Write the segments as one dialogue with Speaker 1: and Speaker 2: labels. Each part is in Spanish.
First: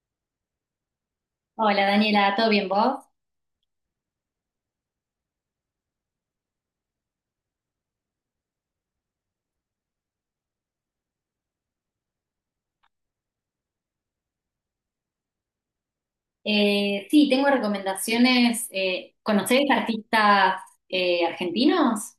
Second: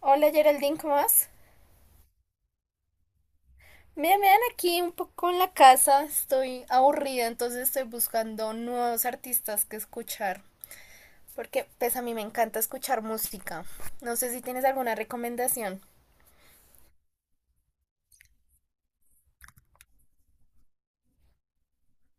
Speaker 1: Hola Geraldine, ¿cómo vas?
Speaker 2: Hola Daniela, ¿todo bien vos?
Speaker 1: Mira, me dan aquí un poco en la casa, estoy aburrida, entonces estoy buscando nuevos artistas que escuchar, porque pues a mí me encanta escuchar música. No sé si tienes alguna recomendación.
Speaker 2: Sí, tengo recomendaciones. ¿Conocés artistas argentinos?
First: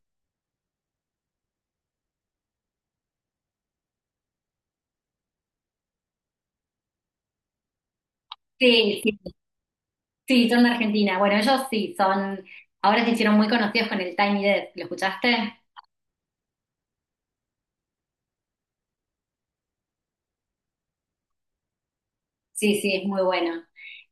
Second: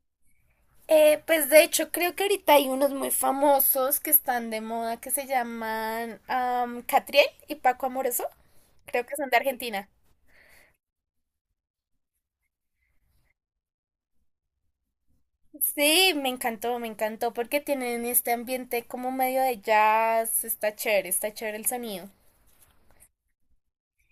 Speaker 1: Pues de hecho creo que ahorita hay unos muy famosos que están de moda que se llaman Catriel y Paco Amoroso.
Speaker 2: Sí,
Speaker 1: Creo que
Speaker 2: sí,
Speaker 1: son de Argentina.
Speaker 2: sí, son de Argentina. Bueno, ellos sí, son, ahora se hicieron muy conocidos con el Tiny Desk, ¿lo escuchaste?
Speaker 1: Sí, me encantó porque tienen este ambiente como medio de jazz, está chévere el sonido.
Speaker 2: Sí, sí, es muy bueno.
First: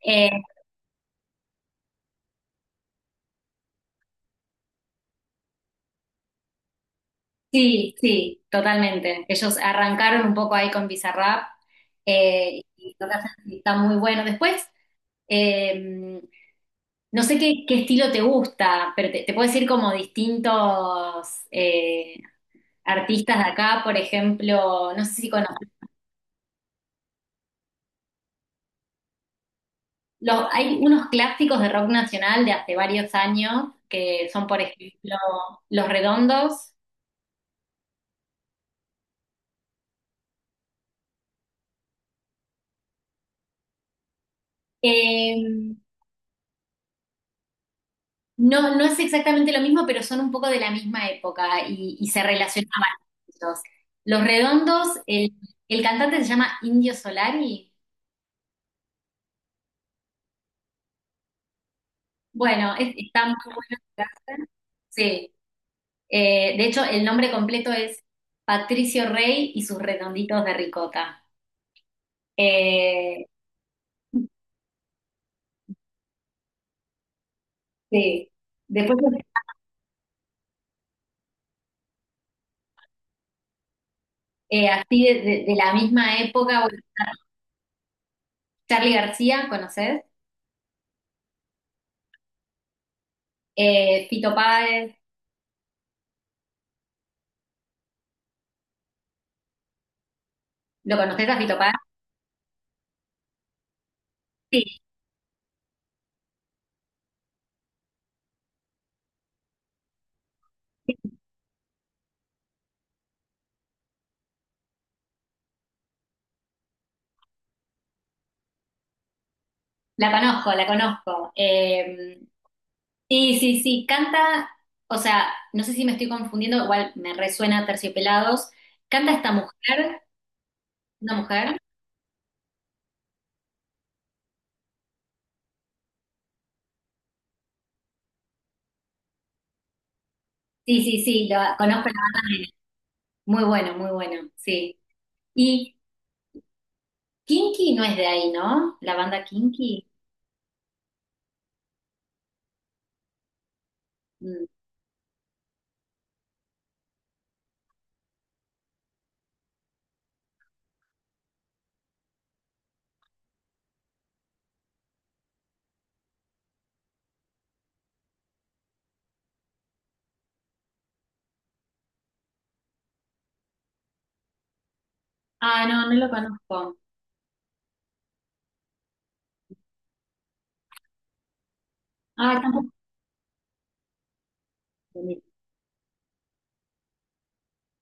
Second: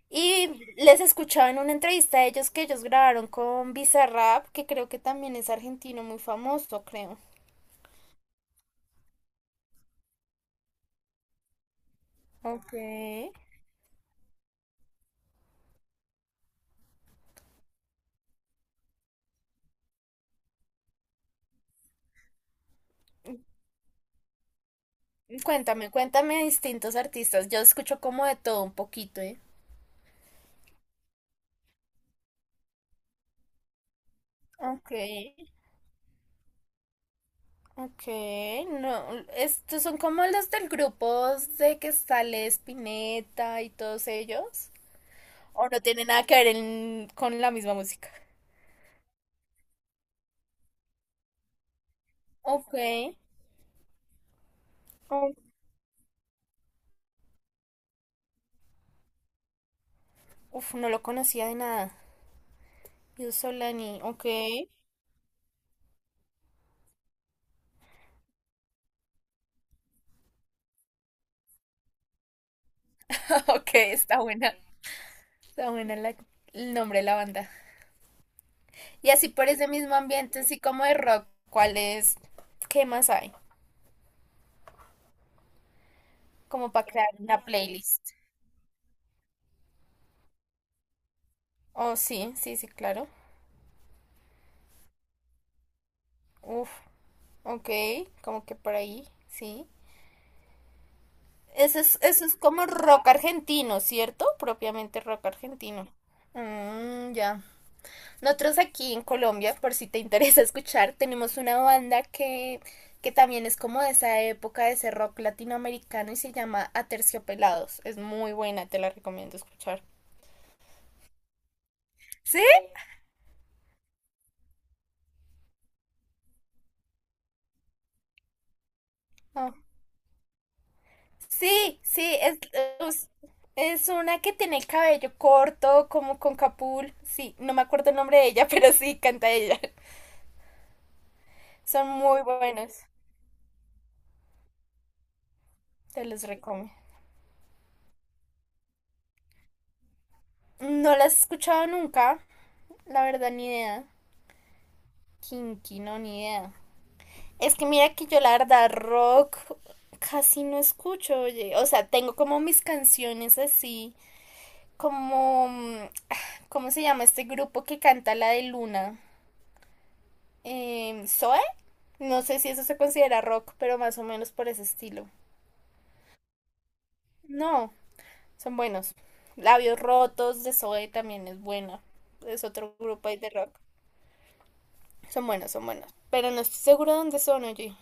Speaker 2: Eh,
Speaker 1: Y les escuchaba en una entrevista a ellos que ellos grabaron con Bizarrap, que creo que también es argentino muy famoso, creo.
Speaker 2: sí, sí, totalmente. Ellos arrancaron un poco ahí con Bizarrap y lo que
Speaker 1: Ok.
Speaker 2: hacen está muy bueno. Eh, No sé qué estilo te gusta, pero te puedo decir como distintos eh, artistas de acá, por ejemplo, no sé si conoces,
Speaker 1: Cuéntame, cuéntame de distintos artistas. Yo escucho como de todo un poquito, ¿eh?
Speaker 2: hay unos clásicos de rock nacional de hace varios años, que son, por
Speaker 1: Ok,
Speaker 2: ejemplo, Los Redondos.
Speaker 1: ok, no, estos son como los del grupo de que sale Spinetta y todos ellos, o
Speaker 2: Eh,
Speaker 1: no tiene nada que ver con la misma música.
Speaker 2: no, no es exactamente lo mismo, pero son un poco de la misma época y se
Speaker 1: Ok,
Speaker 2: relacionaban ellos. Los Redondos,
Speaker 1: oh,
Speaker 2: el cantante se llama Indio Solari.
Speaker 1: uf, no lo conocía de nada.
Speaker 2: Bueno, está
Speaker 1: Yo
Speaker 2: muy bueno.
Speaker 1: Solani, ok.
Speaker 2: Sí. De hecho, el nombre completo es Patricio Rey y sus redonditos de ricota. Eh,
Speaker 1: Ok, está buena. Está buena el nombre de la banda.
Speaker 2: sí. Después,
Speaker 1: Y así por ese mismo ambiente, así como de rock, ¿cuál es? ¿Qué más hay?
Speaker 2: así de la misma época,
Speaker 1: Como
Speaker 2: bueno,
Speaker 1: para crear una playlist.
Speaker 2: Charly García, ¿conoces?
Speaker 1: Oh, sí, sí, sí, claro.
Speaker 2: Fito Páez,
Speaker 1: Uf, ok, como que por ahí, sí.
Speaker 2: ¿lo conoces a Fito Páez?
Speaker 1: Eso es como rock argentino, ¿cierto?
Speaker 2: Sí,
Speaker 1: Propiamente rock argentino. Mm, ya. Nosotros aquí en Colombia, por si te interesa escuchar, tenemos una banda que también es como de esa época, de ese rock latinoamericano y se llama Aterciopelados. Es muy buena, te la recomiendo escuchar.
Speaker 2: la conozco, la conozco.
Speaker 1: ¿Sí?
Speaker 2: Sí, sí, sí, canta, o sea, no sé si me estoy confundiendo, igual me resuena Terciopelados. Canta esta
Speaker 1: Ah,
Speaker 2: mujer, una mujer.
Speaker 1: sí, sí, es, es una que tiene el cabello corto, como con capul. Sí, no me acuerdo el nombre de ella, pero sí, canta ella.
Speaker 2: Sí, sí, sí, lo
Speaker 1: Son
Speaker 2: conozco,
Speaker 1: muy buenos,
Speaker 2: muy bueno, muy bueno, sí. Y
Speaker 1: te los recomiendo.
Speaker 2: Kinky no es de ahí, ¿no? La banda Kinky.
Speaker 1: No las he escuchado nunca, la verdad, ni idea.
Speaker 2: Mm.
Speaker 1: Kinky, no, ni idea. Es que mira que yo la verdad rock casi no escucho, oye. O sea, tengo como mis canciones así, como, ¿cómo se llama este grupo que canta la de Luna? ¿Zoe? No sé si eso se considera rock, pero más o menos por ese estilo.
Speaker 2: Ah, no, no lo conozco.
Speaker 1: No, son buenos. Labios Rotos de Zoe también es buena.
Speaker 2: Ah,
Speaker 1: Es
Speaker 2: tampoco.
Speaker 1: otro grupo ahí de rock. Son buenos, son buenos. Pero no estoy seguro de dónde son, oye.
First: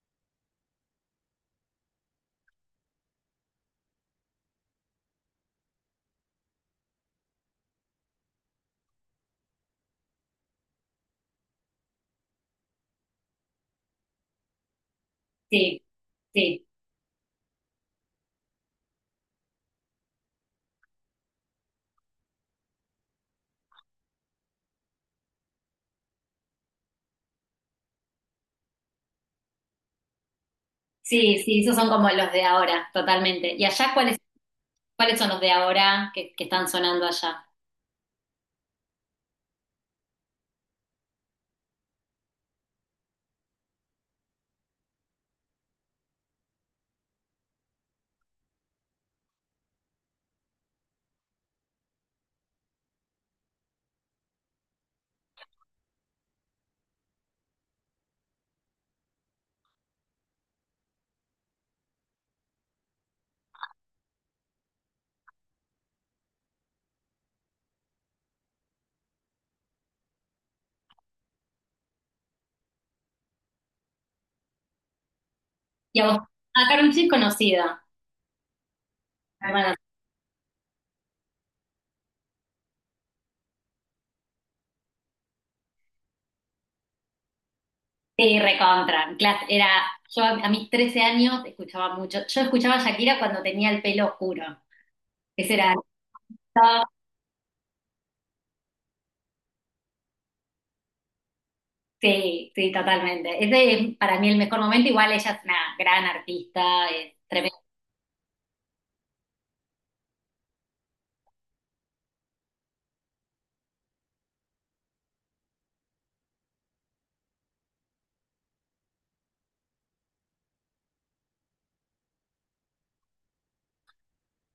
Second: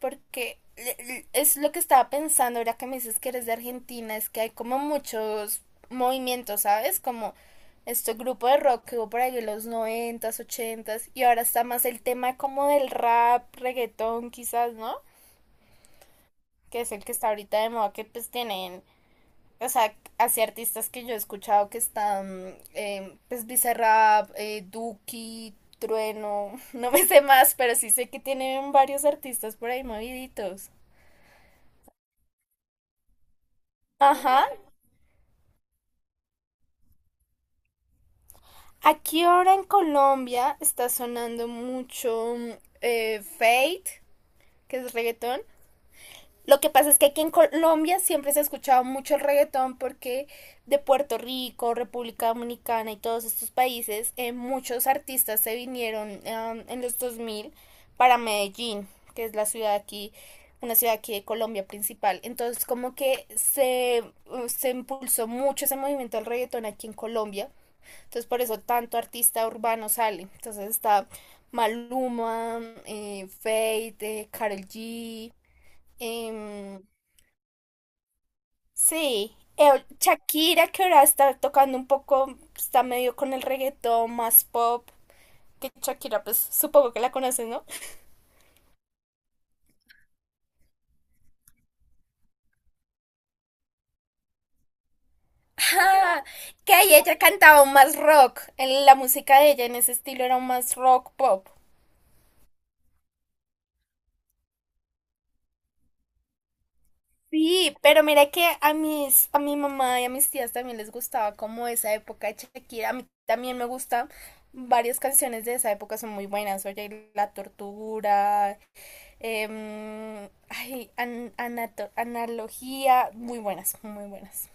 Speaker 1: Porque es lo que estaba pensando ahora que me dices que eres de Argentina, es que hay como muchos movimientos, ¿sabes? Como este grupo de rock que hubo por ahí en los noventas, ochentas, y ahora está más el tema como del rap, reggaetón quizás, ¿no?
Speaker 2: Sí, sí,
Speaker 1: Que es el que está ahorita de moda, que pues tienen, o sea, así artistas que yo he escuchado que están, pues Bizarrap, Duki, Trueno, no me sé más, pero sí sé que tienen varios artistas por ahí moviditos.
Speaker 2: sí, sí, esos son como los de ahora, totalmente. ¿Y allá cuáles,
Speaker 1: Ajá,
Speaker 2: cuáles son los de ahora que están sonando allá?
Speaker 1: aquí ahora en Colombia está sonando mucho Fate, que es reggaetón. Lo que pasa es que aquí en Colombia siempre se ha escuchado mucho el reggaetón porque de Puerto Rico, República Dominicana y todos estos países, muchos artistas se vinieron en los 2000 para Medellín, que es la ciudad aquí, una ciudad aquí de Colombia principal. Entonces como que se impulsó mucho ese movimiento del reggaetón aquí en Colombia, entonces por eso tanto artista urbano sale. Entonces está Maluma, Fate, Karol G.
Speaker 2: Y a vos, ah,
Speaker 1: em,
Speaker 2: Karol G es conocida,
Speaker 1: sí,
Speaker 2: hermana.
Speaker 1: Shakira que ahora está tocando un poco, está medio con el reggaetón más pop. Que Shakira, pues supongo que la conoces, ¿no?
Speaker 2: Sí, recontra. Clas- Era, yo a mis 13 años escuchaba mucho. Yo escuchaba a Shakira cuando tenía el pelo oscuro. Ese era.
Speaker 1: Ah, que ahí ella cantaba más rock. En la música de ella en ese estilo era más rock pop.
Speaker 2: Sí, sí, totalmente. Ese es para mí el mejor momento. Igual ella es una gran artista, es tremenda.
Speaker 1: Sí, pero mira que a mis, a mi mamá y a mis tías también les gustaba como esa época de Shakira. A mí también me gusta. Varias canciones de esa época son muy buenas. Oye, La Tortura, ay, Analogía, muy buenas, muy buenas.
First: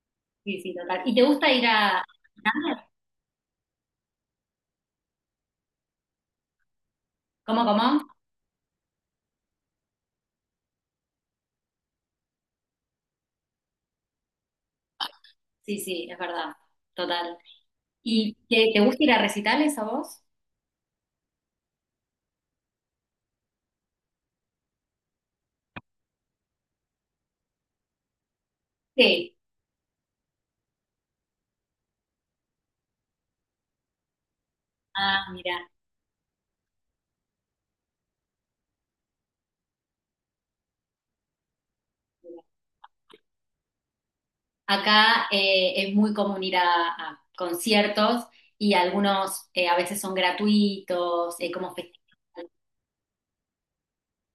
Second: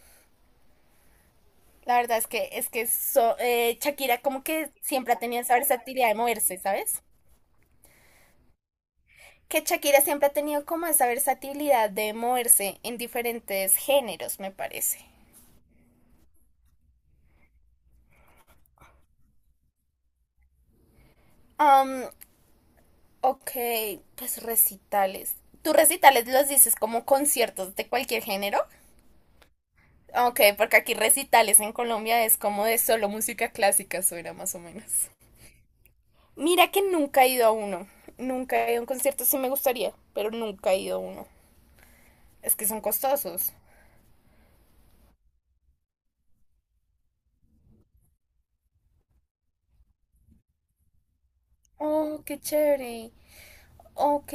Speaker 2: Sí, sí, total. ¿Y te gusta ir
Speaker 1: La
Speaker 2: a...
Speaker 1: verdad es que Shakira como que siempre ha tenido esa versatilidad de moverse, ¿sabes?
Speaker 2: ¿Cómo, cómo?
Speaker 1: Que Shakira siempre ha tenido como esa versatilidad de moverse en diferentes géneros, me parece.
Speaker 2: Sí, sí, es verdad. Total. ¿Y te gusta ir a recitales a vos?
Speaker 1: Um, Ok, pues recitales. ¿Tú recitales los dices como conciertos de cualquier género?
Speaker 2: Sí.
Speaker 1: Ok, porque aquí recitales en Colombia es como de solo música clásica, suena más o menos.
Speaker 2: Ah, mira.
Speaker 1: Mira que nunca he ido a uno. Nunca he ido a un concierto, sí me gustaría, pero nunca he ido a uno. Es que son costosos.
Speaker 2: Acá es muy común ir a conciertos y algunos a veces son gratuitos, como festivales.
Speaker 1: Oh, qué chévere. Ok.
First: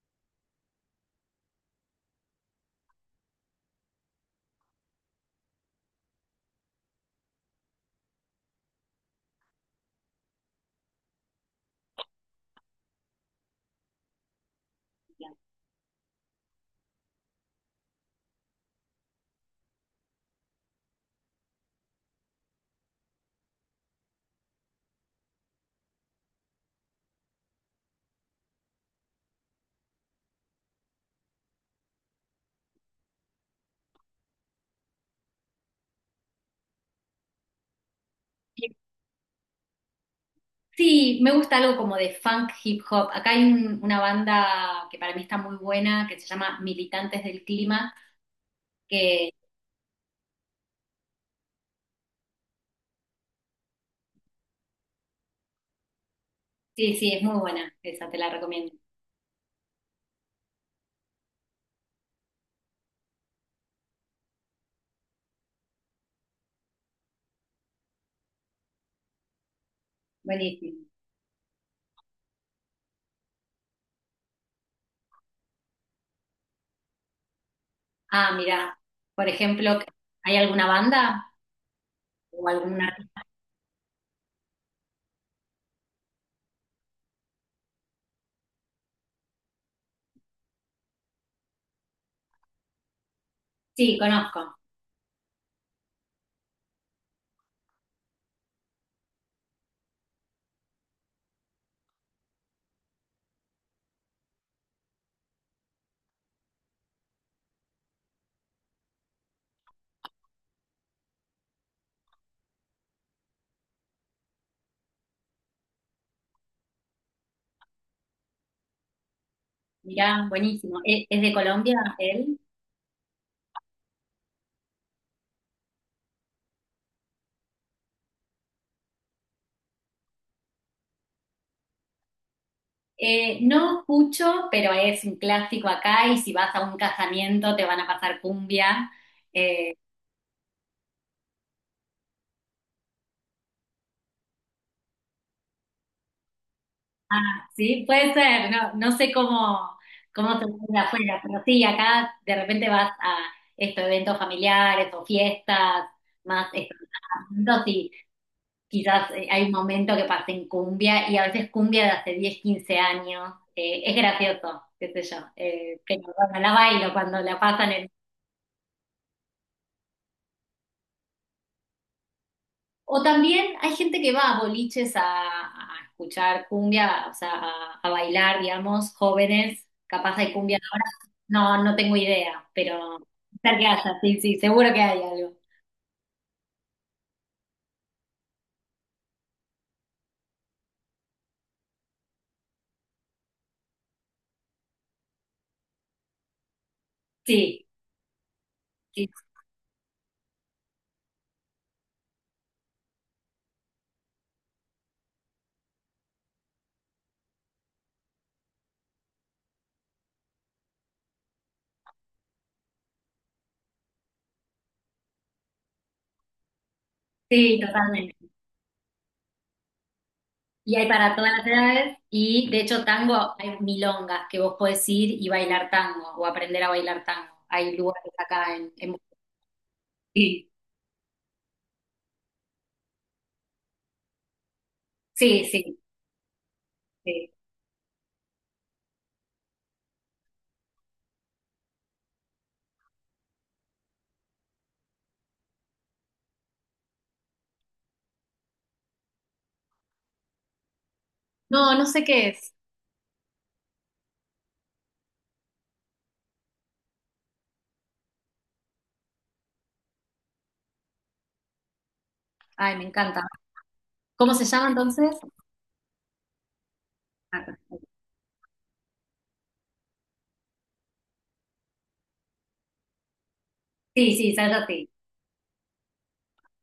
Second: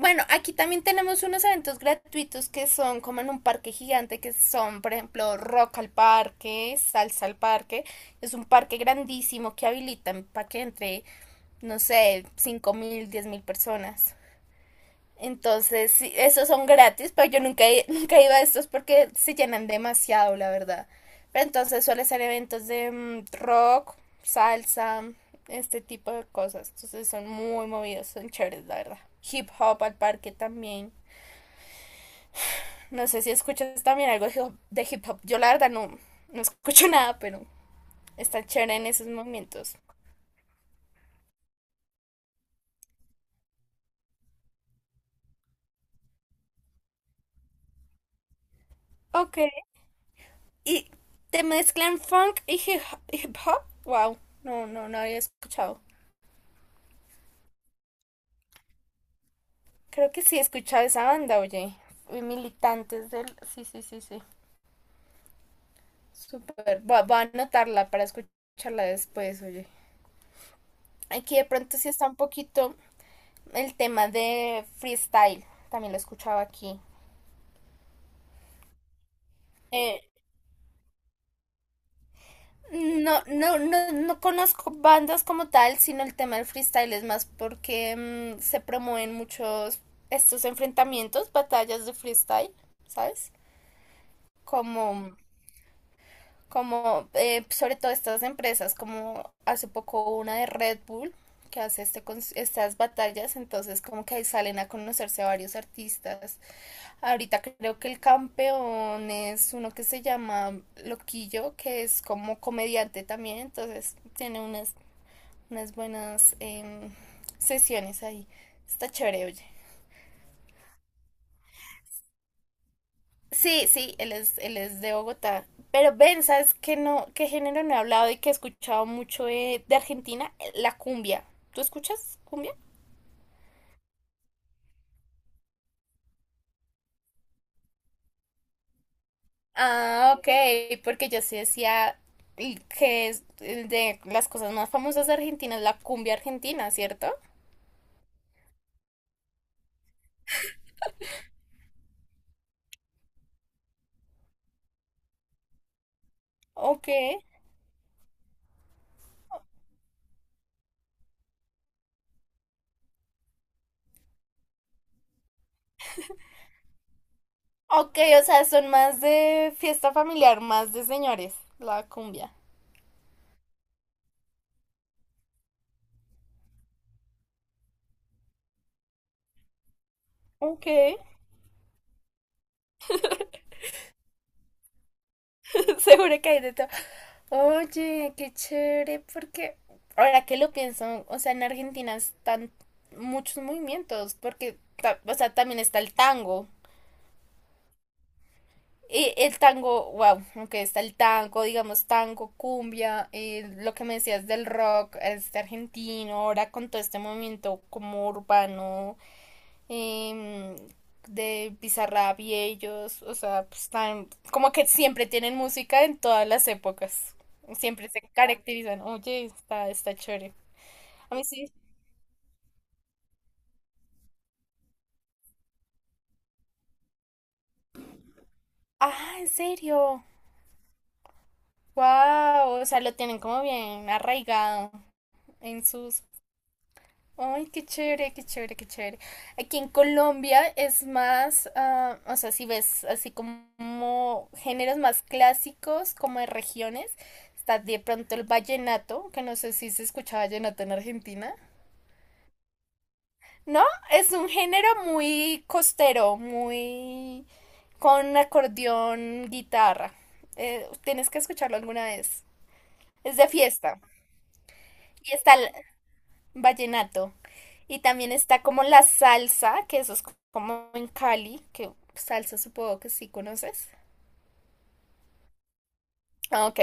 Speaker 1: Bueno, aquí también tenemos unos eventos gratuitos que son como en un parque gigante, que son, por ejemplo, Rock al Parque, Salsa al Parque. Es un parque grandísimo que habilitan para que entre, no sé, 5000, 10 000 personas. Entonces, sí, esos son gratis, pero yo nunca, nunca iba a estos porque se llenan demasiado, la verdad. Pero entonces suele ser eventos de rock, salsa, este tipo de cosas. Entonces son muy movidos, son chéveres, la verdad. Hip hop al parque también. No sé si escuchas también algo de hip hop. Yo la verdad no, no escucho nada, pero está chévere en esos momentos.
Speaker 2: Sí, me gusta algo como de funk hip hop. Acá hay una banda que para mí está muy buena, que se llama Militantes del Clima, que
Speaker 1: Ok. ¿Y te mezclan funk y hip hop? Wow, no, no, no había escuchado.
Speaker 2: sí, sí, es muy buena, esa te la recomiendo.
Speaker 1: Creo que sí he escuchado esa banda, oye. Y Militantes del... Sí, sí, sí, sí. Súper. Voy a, voy a anotarla para escucharla después, oye.
Speaker 2: Buenísimo.
Speaker 1: Aquí de pronto sí está un poquito el tema de freestyle. También lo he escuchado aquí.
Speaker 2: Ah, mirá, por ejemplo,
Speaker 1: Eh,
Speaker 2: ¿hay alguna banda o alguna?
Speaker 1: no, no, no, no conozco bandas como tal, sino el tema del freestyle es más porque se promueven muchos estos enfrentamientos, batallas de freestyle, ¿sabes?
Speaker 2: Sí, conozco.
Speaker 1: Como como sobre todo estas empresas, como hace poco una de Red Bull que hace este, estas batallas, entonces como que ahí salen a conocerse a varios artistas. Ahorita creo que el campeón es uno que se llama Loquillo, que es como comediante también, entonces tiene unas, unas buenas sesiones ahí. Está chévere, oye.
Speaker 2: Mirá, buenísimo. ¿E- ¿Es, de Colombia él?
Speaker 1: Sí, sí, él es de Bogotá. Pero ven, ¿sabes qué no, qué género no he hablado y que he escuchado mucho de, Argentina? La cumbia. ¿Tú escuchas cumbia?
Speaker 2: No escucho, pero es un clásico acá y si vas a un casamiento te van a pasar cumbia. Eh,
Speaker 1: Ah, ok, porque yo sí decía y que es el de las cosas más famosas de Argentina es la cumbia argentina, ¿cierto?
Speaker 2: Sí, puede ser, no, no sé cómo, cómo se de afuera, pero sí, acá de repente vas a estos eventos familiares o fiestas, más estos
Speaker 1: Ok.
Speaker 2: y quizás hay un momento que pasa en cumbia y a veces cumbia de hace 10 15 años, es gracioso, qué sé yo, pero bueno, la bailo cuando la pasan.
Speaker 1: Ok, o sea, son más de fiesta familiar, más de señores, la cumbia.
Speaker 2: O también hay gente que va a boliches a escuchar cumbia, o sea, a bailar, digamos, jóvenes, capaz hay cumbia
Speaker 1: Ok.
Speaker 2: ahora. No, no tengo idea, pero tal que haya, sí, sí, seguro que hay algo.
Speaker 1: Seguro que hay de todo. Oye, qué chévere, porque ahora que lo pienso, o sea, en Argentina están muchos movimientos, porque, o sea, también está el tango.
Speaker 2: Sí, sí,
Speaker 1: Y el tango, wow, aunque está el tango, digamos, tango, cumbia, lo que me decías del rock, este argentino, ahora con todo este movimiento como urbano em, de Bizarrap y ellos, o sea, pues como que siempre tienen música en todas las épocas,
Speaker 2: sí,
Speaker 1: siempre se
Speaker 2: totalmente.
Speaker 1: caracterizan, oye, está, está chévere.
Speaker 2: Y hay para
Speaker 1: A mí
Speaker 2: todas las
Speaker 1: sí.
Speaker 2: edades, y de hecho tango, hay milongas que vos podés ir y bailar tango, o aprender a bailar tango. Hay lugares acá
Speaker 1: Ah,
Speaker 2: en...
Speaker 1: en serio,
Speaker 2: Sí,
Speaker 1: wow, o sea, lo tienen como bien arraigado
Speaker 2: sí,
Speaker 1: en
Speaker 2: sí,
Speaker 1: sus...
Speaker 2: sí.
Speaker 1: Ay, qué chévere, qué chévere, qué chévere. Aquí en Colombia es más, ah, o sea, si ves así como géneros más clásicos, como de regiones, está de pronto el vallenato, que no sé si se escucha vallenato en Argentina.
Speaker 2: No, no sé qué es.
Speaker 1: No, es un género muy costero, muy con acordeón, guitarra. Tienes que escucharlo alguna vez.
Speaker 2: Ay, me
Speaker 1: Es
Speaker 2: encanta.
Speaker 1: de fiesta.
Speaker 2: ¿Cómo se llama
Speaker 1: Y
Speaker 2: entonces?
Speaker 1: está, vallenato. Y también está como la salsa, que eso es como en Cali, que salsa supongo que sí conoces.
Speaker 2: Sí, sí, Sálvate.
Speaker 1: Ah, ok.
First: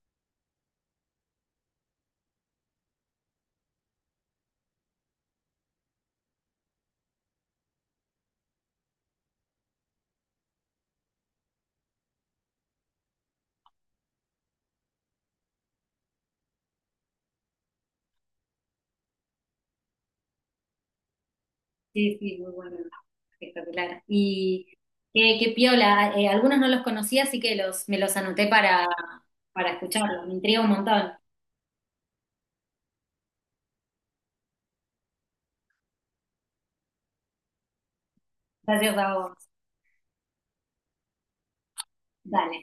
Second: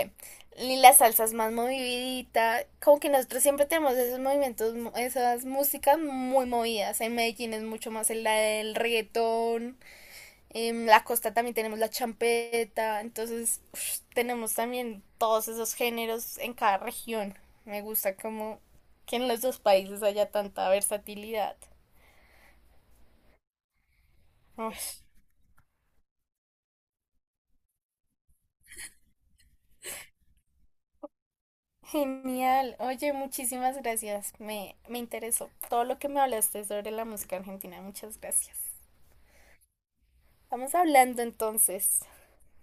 Speaker 1: Y la salsa es más movidita. Como que nosotros siempre tenemos esos movimientos, esas músicas muy movidas. En Medellín es mucho más el reggaetón. En la costa también tenemos la champeta. Entonces, ush, tenemos también todos esos géneros en cada región. Me gusta como que en los dos países haya tanta versatilidad.
Speaker 2: Sí, sí, muy bueno. Espectacular. Y
Speaker 1: Ay,
Speaker 2: qué, qué piola. Algunos no los conocía, así que me los anoté para escucharlos. Me intriga un montón.
Speaker 1: genial. Oye, muchísimas gracias. Me interesó todo lo que me hablaste sobre la música argentina. Muchas gracias.
Speaker 2: Gracias a vos.
Speaker 1: Estamos hablando entonces.
Speaker 2: Dale.